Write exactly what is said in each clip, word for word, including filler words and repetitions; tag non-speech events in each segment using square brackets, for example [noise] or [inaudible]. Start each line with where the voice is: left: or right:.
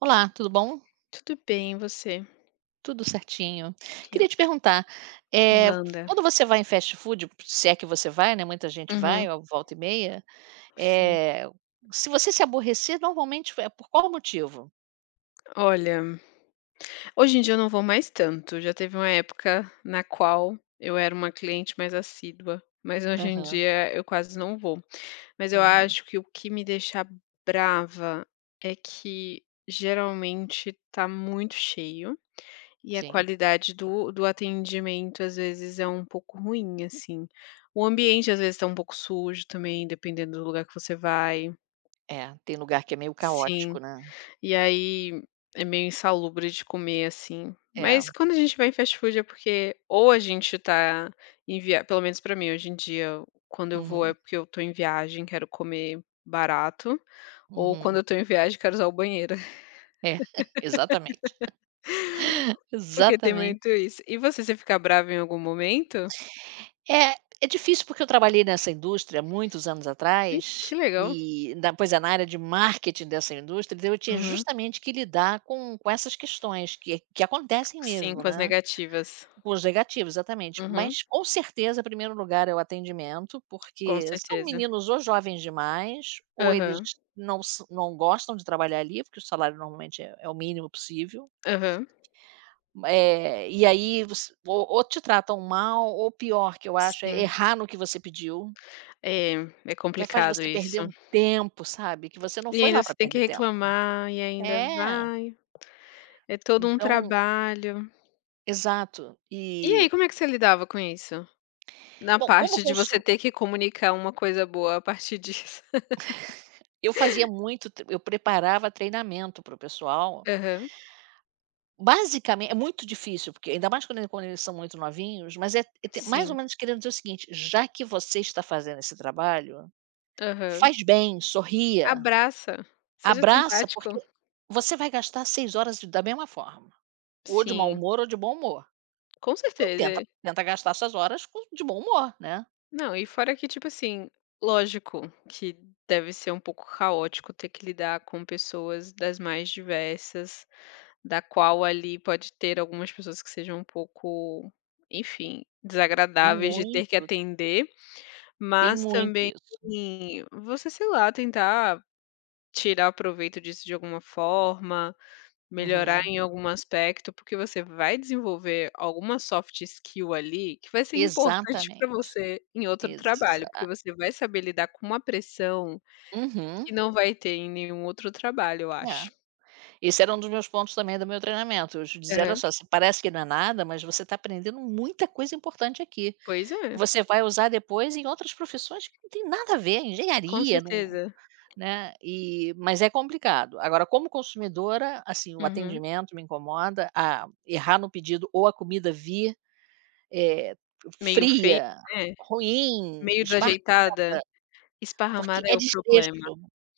right: Olá, tudo bom?
left: Tudo bem, e você?
right: Tudo certinho.
left: Que
right: Queria te
left: ótimo.
right: perguntar, eh,
left: Manda.
right: quando você vai em fast food, se é que você vai, né, muita gente vai,
left: Uhum,
right: ó, volta e meia,
left: sim.
right: eh, se você se aborrecer, normalmente é por qual motivo?
left: Olha, hoje em dia eu não vou mais tanto, já teve uma época na qual eu era uma cliente mais assídua, mas hoje em
right: Aham,
left: dia eu quase não vou. Mas eu
right: uhum,
left: acho que o que me deixa brava é que geralmente tá muito cheio e a
right: sim.
left: qualidade do do atendimento às vezes é um pouco ruim, assim. O ambiente às vezes tá um pouco sujo também, dependendo do lugar que você vai.
right: É, tem lugar que é meio caótico,
left: Sim.
right: né.
left: E aí é meio insalubre de comer, assim.
right: É,
left: Mas quando a gente vai em fast food é porque ou a gente tá em via pelo menos pra mim hoje em dia, quando eu vou
right: uhum,
left: é porque eu tô em viagem, quero comer barato, ou quando
right: uhum.
left: eu tô em viagem quero usar o banheiro, [laughs]
right: É, [laughs] exatamente.
left: porque tem muito
right: Exatamente.
left: isso. E você, se fica brava em algum momento?
right: É, é difícil porque eu trabalhei nessa indústria muitos anos atrás,
left: Que legal.
right: e na pois é, na área de marketing dessa indústria, então eu tinha
left: Uhum.
right: justamente que lidar com com essas questões que que acontecem
left: Sim,
right: mesmo,
left: com as
right: né,
left: negativas.
right: com os negativos, exatamente.
left: Uhum,
right: Mas com certeza, em primeiro lugar é o atendimento,
left: com
right: porque são
left: certeza.
right: meninos ou jovens demais, ou eles
left: Aham,
right: não s não gostam de trabalhar ali, porque o salário normalmente é é o mínimo possível.
left: aham.
right: Eh, e aí você ou ou te tratam mal, ou pior que eu acho, é
left: Sim.
right: errar no que você pediu.
left: É, é
right: Que é, faz
left: complicado
right: você perder
left: isso.
right: um tempo, sabe, que você não
left: E
right: foi
left: ainda
right: lá para
left: você tem que
right: perder tempo.
left: reclamar, e ainda
right: É,
left: vai. É todo um
right: então
left: trabalho.
right: exato.
left: E
right: E,
left: aí, como é que você lidava com isso? Na
right: bom, como
left: parte de você
right: consu
left: ter que comunicar uma coisa boa a partir disso.
right: eu fazia muito t eu preparava treinamento para o pessoal,
left: [laughs] Aham,
right: basicamente é muito difícil, porque ainda mais quando quando eles são muito novinhos, mas é é mais ou
left: sim.
right: menos querendo dizer o seguinte: "Já que você está fazendo esse trabalho,
left: Aham.
right: faz bem, sorria,
left: Abraça, seja
right: abraça, porque
left: simpático.
right: você vai gastar seis horas da mesma forma, ou de mau
left: Sim,
right: humor ou de bom humor".
left: com
right: Então tenta
left: certeza.
right: tenta gastar essas horas com de bom humor, né.
left: Não, e fora que, tipo assim, lógico que deve ser um pouco caótico ter que lidar com pessoas das mais diversas, da qual ali pode ter algumas pessoas que sejam um pouco, enfim,
right: Tem
left: desagradáveis de ter que
right: muito,
left: atender,
right: tem
left: mas
right: muito
left: também
right: isso.
left: você, sei lá, tentar tirar proveito disso de alguma forma, melhorar
right: Uhum.
left: em algum aspecto, porque você vai desenvolver alguma soft skill ali que vai ser importante para
right: Exatamente.
left: você em outro trabalho,
right: Exa
left: porque você vai saber lidar com uma pressão
right: uhum.
left: que não vai ter em nenhum outro trabalho, eu
right: É.
left: acho.
right: Esse era um dos meus pontos também do meu treinamento. Eu dizia: "Olha
left: Aham.
right: só, se parece que não é nada, mas você está aprendendo muita coisa importante aqui,
left: Pois
right: que
left: é,
right: você vai usar depois em outras profissões que não tem nada a ver,
left: com
right: engenharia, não",
left: certeza.
right: né, e mas é complicado. Agora como consumidora, assim, o
left: Uhum.
right: atendimento me incomoda, a errar no pedido ou a comida vir Eh,
left: Meio feia,
right: fria,
left: né,
right: ruim,
left: meio
right: espa
left: desajeitada,
right: porque
left: esparramada é
right: é
left: o
right: desleixo.
left: problema.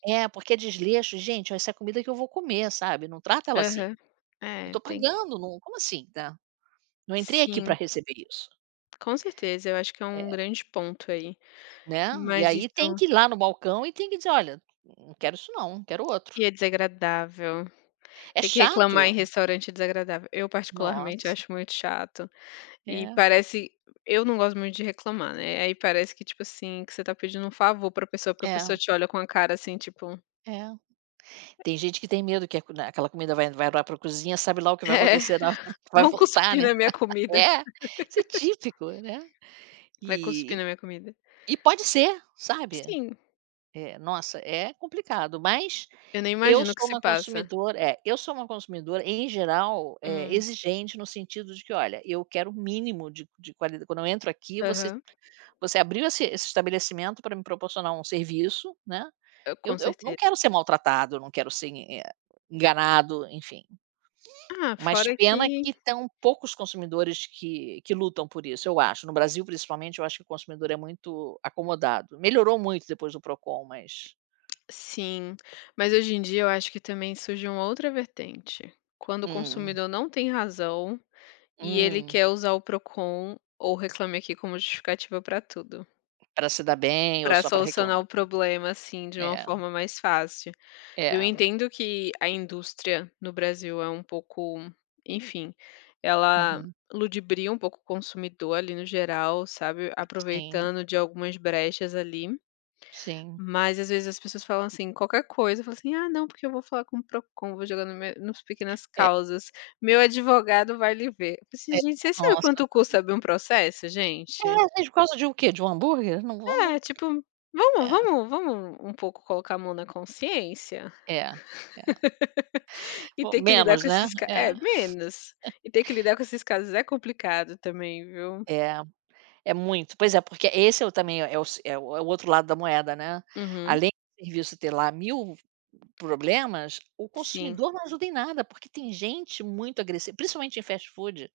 right: É, porque é desleixo. "Gente, ó, essa é a comida que eu vou comer", sabe, não trata ela assim.
left: Aham.
right: "Eu
left: É,
right: tô
left: tem que
right: pagando, não como assim, né, não entrei aqui pra
left: sim,
right: receber isso",
left: com certeza, eu acho que é um
right: é,
left: grande ponto aí.
right: né. E
left: Mas isso
right: aí tem que ir lá no balcão e tem que dizer: "Olha, não quero isso não, quero outro".
left: e é desagradável.
right: É
left: Ter que reclamar
right: chato.
left: em restaurante é desagradável. Eu particularmente
right: Nossa.
left: acho muito chato e
right: É,
left: parece eu não gosto muito de reclamar, né, aí parece que, tipo assim, que você tá pedindo um favor pra pessoa, porque a
right: é,
left: pessoa te olha com a cara, assim, tipo:
right: é. Tem gente que tem medo que a co né, aquela comida vai vai lá pra cozinha, sabe lá o que
left: [laughs]
right: vai
left: "É,
right: acontecer na hora [laughs] que vai
left: vão
right: voltar,
left: cuspir
right: né.
left: na minha comida,
right: É, isso é típico, né.
left: vai
right: E
left: cuspir
right: e
left: na minha comida".
right: e pode ser, sabe.
left: Sim,
right: Eh, nossa, é complicado, mas
left: eu nem
right: eu
left: imagino o que
right: sou
left: se
right: uma
left: passa.
right: consumidora é, eu sou uma consumidora, em geral, eh,
left: Hum,
right: exigente no sentido de que: "Olha, eu quero o mínimo de de qualida quando eu entro aqui, você
left: aham,
right: você abriu esse esse estabelecimento para me proporcionar um serviço, né,
left: hã,
right: eu
left: com
right: eu não
left: certeza.
right: quero ser maltratado, eu não quero ser, eh, enganado", enfim.
left: Ah,
right: Mas
left: fora
right: pena
left: que
right: que tão poucos consumidores que que lutam por isso, eu acho. No Brasil, principalmente, eu acho que o consumidor é muito acomodado. Melhorou muito depois do Procon, mas
left: sim, mas hoje em dia eu acho que também surge uma outra vertente, quando o
right: hum,
left: consumidor não tem razão e ele
right: hum,
left: quer usar o Procon ou Reclame Aqui como justificativa para tudo,
right: pra se dar bem ou
left: para
right: só para
left: solucionar
right: reclamar.
left: o problema, assim, de uma
right: É,
left: forma mais fácil. Eu
right: é.
left: entendo que a indústria no Brasil é um pouco, enfim, ela
right: Uhum.
left: ludibria um pouco o consumidor ali no geral, sabe,
right: Sim,
left: aproveitando de algumas brechas ali.
right: sim.
left: Mas às vezes as pessoas falam assim, qualquer coisa, eu falo assim: "Ah não, porque eu vou falar com o Procon, vou jogar no meu nos pequenas
right: É,
left: causas, meu advogado vai lhe ver". Eu falei assim:
right: é.
left: "Gente, você sabe
right: Nossa.
left: quanto custa abrir um processo,
right: É,
left: gente?".
right: gente, por causa de o quê? De um hambúrguer? Não vou não,
left: É, tipo, vamos
right: é,
left: vamos vamos um pouco colocar a mão na consciência
right: é, é.
left: [laughs] e
right: Bom,
left: ter que lidar
right: menos,
left: com
right: né?
left: esses ca
right: É,
left: é, menos. E ter que lidar com esses casos é complicado também, viu.
right: é. É muito. Pois é, porque esse é o também é o s é o é o outro lado da moeda, né.
left: Uhum.
right: Além do serviço ter lá mil problemas, o
left: Sim,
right: consumidor não ajuda em nada, porque tem gente muito agressiva, principalmente em fast food,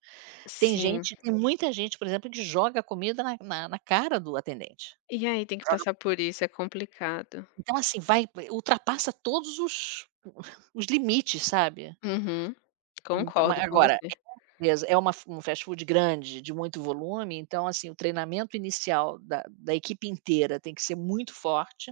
right: tem
left: sim.
right: gente tem muita gente, por exemplo, que joga a comida na na na cara do atendente.
left: E aí tem que
right: Joga
left: passar por isso, é complicado.
right: então assim, vai ultrapassa todos os [laughs] os limites, sabe.
left: Uhum.
right: Então, ma
left: Concordo com
right: agora
left: você.
right: Beleza, é uma f um fast food grande, de muito volume, então, assim, o treinamento inicial da da equipe inteira tem que ser muito forte.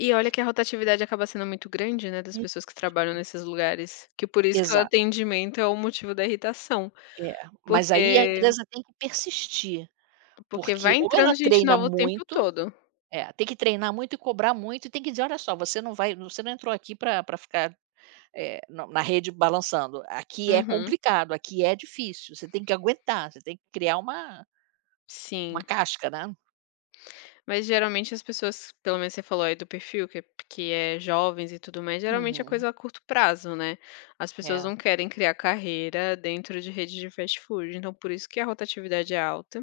left: E olha que a rotatividade acaba sendo muito grande, né, das
right: Hum.
left: pessoas que trabalham nesses lugares, que por isso que o
right: Exato,
left: atendimento é o motivo da irritação,
right: é. Mas aí a
left: porque
right: empresa tem que persistir,
left: porque
right: porque
left: vai
right: ou ela
left: entrando gente
right: treina
left: nova o tempo
right: muito
left: todo.
right: é, tem que treinar muito e cobrar muito e tem que dizer: "Olha só, você não vai você não entrou aqui para pra ficar, eh, na na rede balançando. Aqui é
left: Uhum,
right: complicado, aqui é difícil, você tem que aguentar, você tem que criar uma uma
left: sim.
right: casca, né".
left: Mas geralmente as pessoas, pelo menos você falou aí do perfil que é, que é jovens e tudo mais, geralmente é
right: Uhum.
left: coisa a curto prazo, né. As pessoas
right: É.
left: não querem criar carreira dentro de rede de fast food, então por isso que a rotatividade é alta.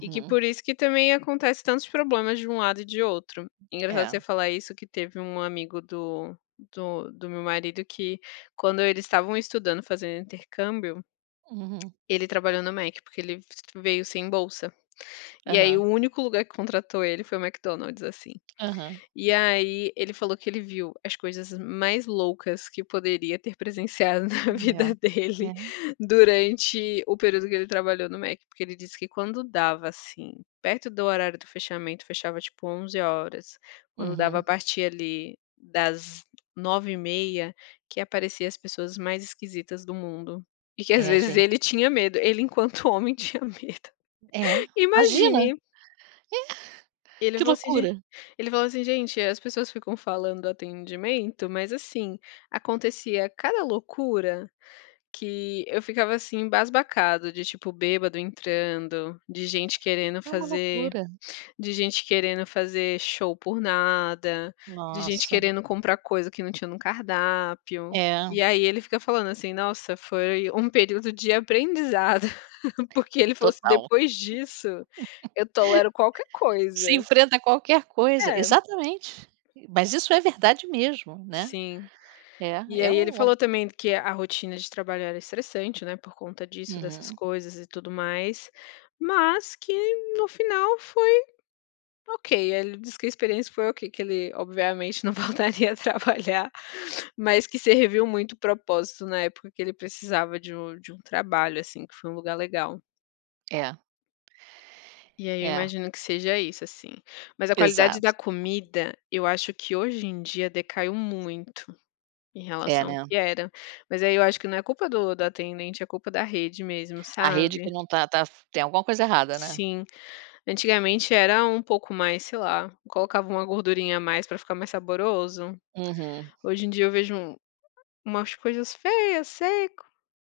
left: E que por isso que também acontece tantos problemas de um lado e de outro. Engraçado
right: É.
left: você falar isso, que teve um amigo do do do meu marido que, quando eles estavam estudando, fazendo intercâmbio,
right: Uhum.
left: ele trabalhou no Mac, porque ele veio sem bolsa. E aí
right: Aham,
left: o único lugar que contratou ele foi o McDonald's, assim.
right: aham.
left: E aí ele falou que ele viu as coisas mais loucas que poderia ter presenciado [laughs] na vida
right: É,
left: dele
right: é.
left: durante o período que ele trabalhou no Mac, porque ele disse que quando dava, assim, perto do horário do fechamento, fechava tipo vinte e três horas. Quando dava a
right: Uhum.
left: partir ali das vinte e uma hora e trinta, que aparecia as pessoas mais esquisitas do mundo. E que às
right: É,
left: vezes
right: gente.
left: ele tinha medo, ele enquanto homem [laughs] tinha medo.
right: É. Imagina,
left: Imagine ele
right: que
left: falou assim: "Gen"
right: loucura.
left: ele falou assim: "Gente, as pessoas ficam falando do atendimento, mas assim, acontecia cada loucura que eu ficava assim embasbacado de tipo bêbado entrando, de gente querendo
right: É uma
left: fazer
right: loucura.
left: de gente querendo fazer show por nada, de gente
right: Nossa.
left: querendo comprar coisa que não tinha no cardápio".
right: É,
left: E aí ele fica falando assim: "Nossa, foi um período de aprendizado", [laughs] porque ele falou assim:
right: total.
left: "Depois disso, eu tolero qualquer
right: Se
left: coisa".
right: enfrenta a qualquer coisa.
left: É,
right: Exatamente. Mas isso é verdade mesmo, né.
left: sim. E
right: É, é
left: aí ele
right: um
left: falou também que a rotina de trabalho era estressante, né, por conta disso, dessas
right: uhum.
left: coisas e tudo mais, mas que no final foi ok. Ele disse que a experiência foi ok, que ele obviamente não [laughs] voltaria a trabalhar, mas que serviu muito o propósito na época que ele precisava de um, de um trabalho, assim, que foi um lugar legal.
right: É,
left: E aí eu
right: é.
left: imagino que seja isso, assim. Mas a qualidade
right: Exato.
left: da comida, eu acho que hoje em dia decaiu muito. Em
right: É,
left: relação ao
right: né.
left: que era. Mas aí eu acho que não é culpa do do atendente, é culpa da rede mesmo,
right: A rede que
left: sabe.
right: não tá tá, tem alguma coisa errada, né.
left: Sim, antigamente era um pouco mais, sei lá, colocava uma gordurinha a mais pra ficar mais saboroso.
right: Uhum.
left: Hoje em dia eu vejo um- umas coisas feias, seco,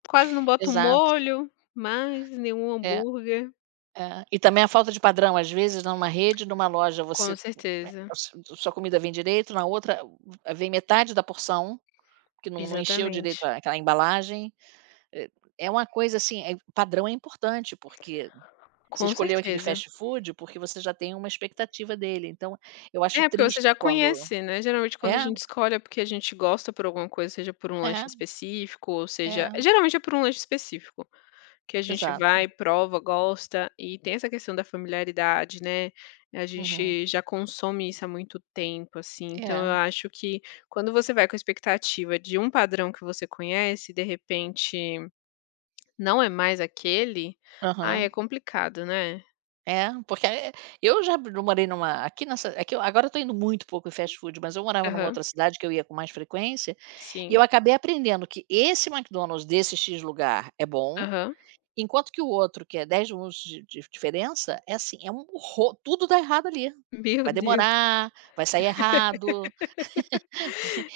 left: quase não boto
right: Exato.
left: molho, mais nenhum
right: É.
left: hambúrguer.
right: É, e também a falta de padrão, às vezes numa rede, numa loja,
left: Com
right: você, né,
left: certeza,
right: a sua comida vem direito, na outra eh, vem metade da porção, que não não encheu direito
left: exatamente,
right: a- aquela embalagem. Eh, é uma coisa assim, eh, padrão é importante, porque você
left: com
right: escolheu aquele
left: certeza.
right: fast food, porque você já tem uma expectativa dele, então eu acho
left: É, porque você
right: triste
left: já
right: quando
left: conhece, né. Geralmente quando a
right: é,
left: gente escolhe é porque a gente gosta por alguma coisa, seja por um lanche
right: é,
left: específico ou seja
right: é,
left: geralmente é por um lanche específico, que a gente
right: exato.
left: vai, prova, gosta e tem essa questão da familiaridade, né. A
right: Uhum.
left: gente já consome isso há muito tempo, assim, então
right: É,
left: eu acho que quando você vai com a expectativa de um padrão que você conhece de repente não é mais aquele, aí
right: aham.
left: é complicado, né.
right: É, porque é eu já eu morei numa aqui nessa aqui eu- agora eu estou indo muito pouco em fast food, mas eu morava numa
left: Aham,
right: outra cidade que eu ia com mais frequência, e eu
left: sim.
right: acabei aprendendo que esse McDonald's desse X lugar é bom,
left: Aham.
right: enquanto que o outro, que é dez minutos de de diferença, é assim, é um horror, tudo dá errado ali.
left: [laughs] Meu
right: Vai
left: Deus.
right: demorar, vai sair errado.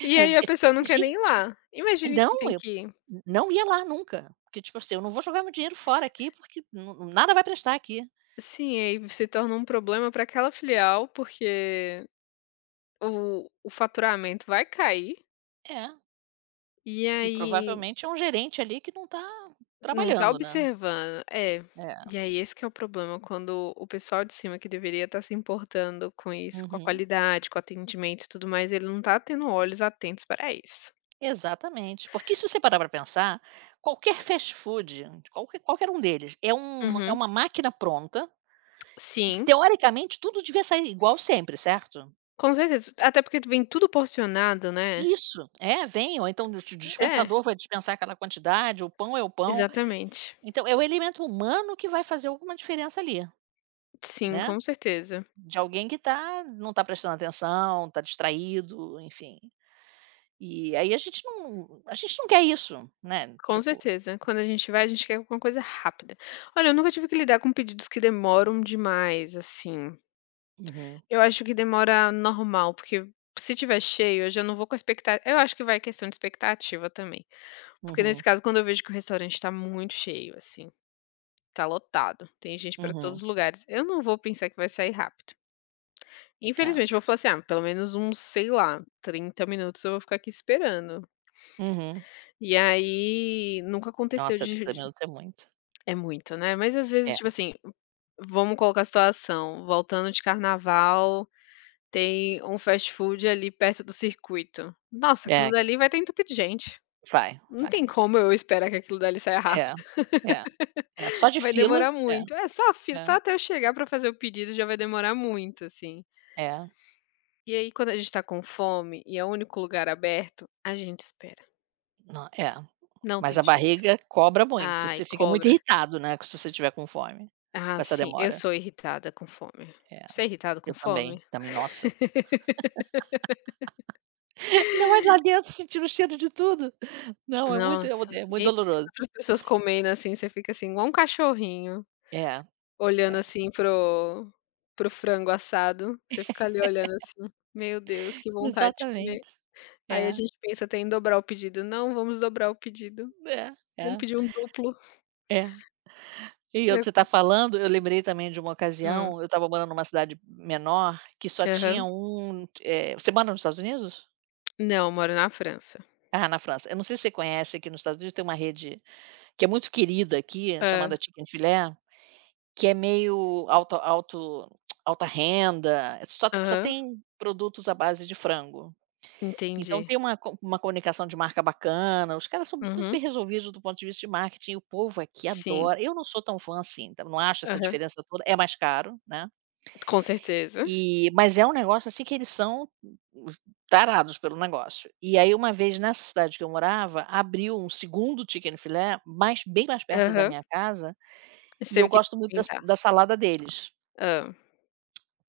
left: E
right: Eu-
left: aí a
right: É tipo
left: pessoa
right: assim:
left: não quer nem ir
right: "Gente",
left: lá. Imagine que
right: não,
left: tem
right: eu
left: que ir.
right: não ia lá nunca, porque tipo assim, eu não vou jogar meu dinheiro fora aqui, porque nu nada vai prestar aqui.
left: Sim, aí se torna um problema para aquela filial, porque o o faturamento vai cair,
right: É.
left: e
right: E
left: aí
right: provavelmente é um gerente ali que não está
left: não tá
right: trabalhando, né.
left: observando é.
right: É,
left: E aí esse que é o problema, quando o pessoal de cima que deveria estar se importando com isso, com a
right: uhum,
left: qualidade, com o atendimento e tudo mais, ele não tá tendo olhos atentos para isso.
right: exatamente. Porque se você parar para pensar, qualquer fast food, qualquer qualquer um deles, é um é
left: Uhum.
right: uma máquina pronta, porque
left: Sim,
right: teoricamente tudo devia sair igual sempre, certo?
left: com certeza. Até porque vem tudo porcionado, né.
right: Isso, é, vem ou então o dis
left: É,
right: dispensador vai dispensar aquela quantidade, o pão é o pão.
left: exatamente.
right: Então é o elemento humano que vai fazer alguma diferença ali,
left: Sim,
right: né,
left: com certeza.
right: de alguém que tá não está prestando atenção, está distraído, enfim. E aí a gente não a gente não quer isso, né,
left: Com
right: tipo
left: certeza. Quando a gente vai, a gente quer alguma coisa rápida. Olha, eu nunca tive que lidar com pedidos que demoram demais, assim.
right: uhum,
left: Eu acho que demora normal, porque se tiver cheio, eu já não vou com a expectativa. Eu acho que vai questão de expectativa também. Porque nesse
right: uhum,
left: caso, quando eu vejo que o restaurante tá muito cheio, assim, tá lotado, tem gente pra todos
right: uhum,
left: os lugares, eu não vou pensar que vai sair rápido.
right: é,
left: Infelizmente, eu vou falar assim, ah, pelo menos uns, sei lá, trinta minutos eu vou ficar aqui esperando.
right: uhum.
left: E aí, nunca aconteceu
right: Nossa,
left: de,
right: trinta
left: de-
right: minutos é muito.
left: É muito, né? Mas às
right: É,
left: vezes, tipo assim, vamos colocar a situação, voltando de carnaval, tem um fast food ali perto do circuito. Nossa, aquilo
right: é,
left: dali vai ter entupido de gente.
right: vai,
left: Não
right: vai.
left: tem como eu esperar que aquilo dali saia rápido.
right: É, é, é, só
left: [laughs]
right: de
left: Vai
right: fila,
left: demorar
right: é,
left: muito. É só fi
right: é,
left: só até eu chegar pra fazer o pedido já vai demorar muito, assim.
right: é,
left: E aí quando a gente tá com fome e é o único lugar aberto, a gente espera.
right: não, é,
left: Não
right: mas
left: tem
right: a
left: jeito.
right: barriga cobra muito, você
left: Ai,
right: fica muito
left: cobra.
right: irritado, né, se você tiver com fome, com
left: Ah,
right: essa
left: sim, eu
right: demora.
left: sou irritada com fome.
right: É,
left: Você é irritada
right: eu
left: com
right: também,
left: fome?
right: também, nossa. [laughs] Ainda mais lá dentro sentindo o cheiro de tudo. Não, é muito
left: Nossa,
right: é muito
left: e
right: doloroso.
left: outras pessoas comendo, assim, você fica assim igual um cachorrinho,
right: É,
left: olhando
right: é,
left: assim pro pro frango assado, você fica ali olhando assim: "Meu Deus, que vontade de
right: exatamente,
left: comer". Aí a
right: é.
left: gente pensa até em dobrar o pedido: "Não, vamos dobrar o pedido,
right: É,
left: vamos
right: é,
left: pedir um duplo
right: é. E eu
left: pra eu
right: você tá
left: co"
right: falando, eu lembrei também de uma
left: Hum,
right: ocasião, eu estava morando numa cidade menor que só tinha
left: aham.
right: um, eh, você mora nos Estados Unidos?
left: Não, eu moro na França.
right: Ah, na França. Eu não sei se você conhece aqui nos Estados Unidos, tem uma rede que é muito querida aqui,
left: Hã,
right: chamada Chicken Filé, que é meio alta alto alta renda, só só
left: aham,
right: tem produtos à base de frango. Então
left: entendi.
right: tem uma co uma comunicação de marca bacana, os caras são muito bem
left: Uhum,
right: resolvidos do ponto de vista de marketing, o povo aqui
left: sim,
right: adora. Eu não sou tão fã assim, então não acho essa
left: aham,
right: diferença toda, é mais caro, né,
left: com certeza.
right: e mas é um negócio assim que eles são tarados pelo negócio. E aí uma vez nessa cidade que eu morava, abriu um segundo Chicken Filé, mas bem mais perto da
left: Aham,
right: minha casa,
left: você
right: e eu
left: teve que
right: gosto muito da
left: experimentar.
right: da salada deles.
left: Hã,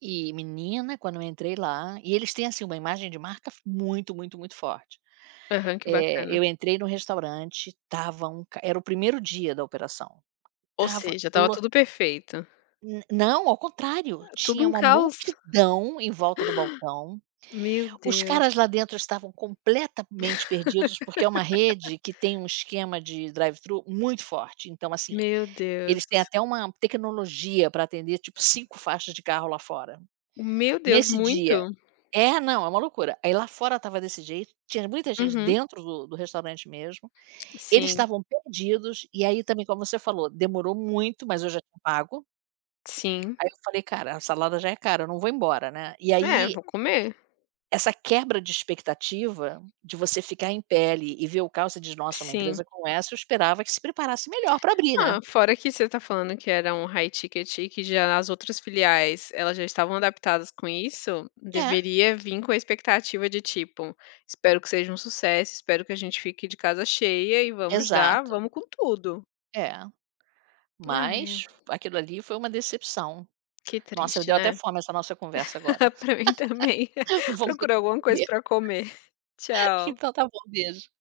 right: E menina, quando eu entrei lá e eles têm, assim, uma imagem de marca muito, muito, muito forte.
left: aham, que
right: Eh,
left: bacana.
right: eu entrei no restaurante, estava um ca era o primeiro dia da operação.
left: Ou
right: Tava
left: seja, estava
right: lo
left: tudo perfeito.
right: n não, ao contrário,
left: Tudo
right: tinha
left: um
right: uma
left: caos.
right: multidão em volta do balcão,
left: Meu
right: os
left: Deus,
right: caras lá dentro estavam completamente perdidos, porque é uma rede que tem um esquema de drive-thru muito forte, então assim,
left: meu
right: eles
left: Deus,
right: têm até uma tecnologia para atender, tipo, cinco faixas de carro lá fora.
left: meu Deus,
right: Nesse
left: muito.
right: dia é, não, é uma loucura. Aí lá fora estava desse jeito, tinha muita gente
left: Uhum.
right: dentro do do restaurante mesmo. Eles
left: Sim,
right: estavam perdidos, e aí também, como você falou, demorou muito, mas eu já tinha pago.
left: sim.
right: Aí eu falei: "Cara, a salada já é cara, eu não vou embora, né". E
left: É,
right: aí,
left: vou comer,
right: essa quebra de expectativa, de você ficar em pele e ver o carro, você diz: "Nossa, uma
left: sim.
right: empresa como essa, eu esperava que se preparasse melhor para abrir, né".
left: Ah, fora que você tá falando que era um high ticket e que já as outras filiais, elas já estavam adaptadas com isso,
right: É,
left: deveria vir com a expectativa de tipo: "Espero que seja um sucesso, espero que a gente fique de casa cheia e vamos dar,
right: exato.
left: vamos com tudo".
right: É,
left: Ai,
right: mas aquilo ali foi uma decepção.
left: que
right: Nossa, me
left: triste,
right: deu até
left: né.
right: fome essa nossa conversa agora.
left: [laughs] Pra mim também.
right: [laughs]
left: [laughs]
right: Vamos ter que
left: Procurar alguma coisa
right: comer.
left: pra comer. Tchau.
right: Então tá bom, beijo.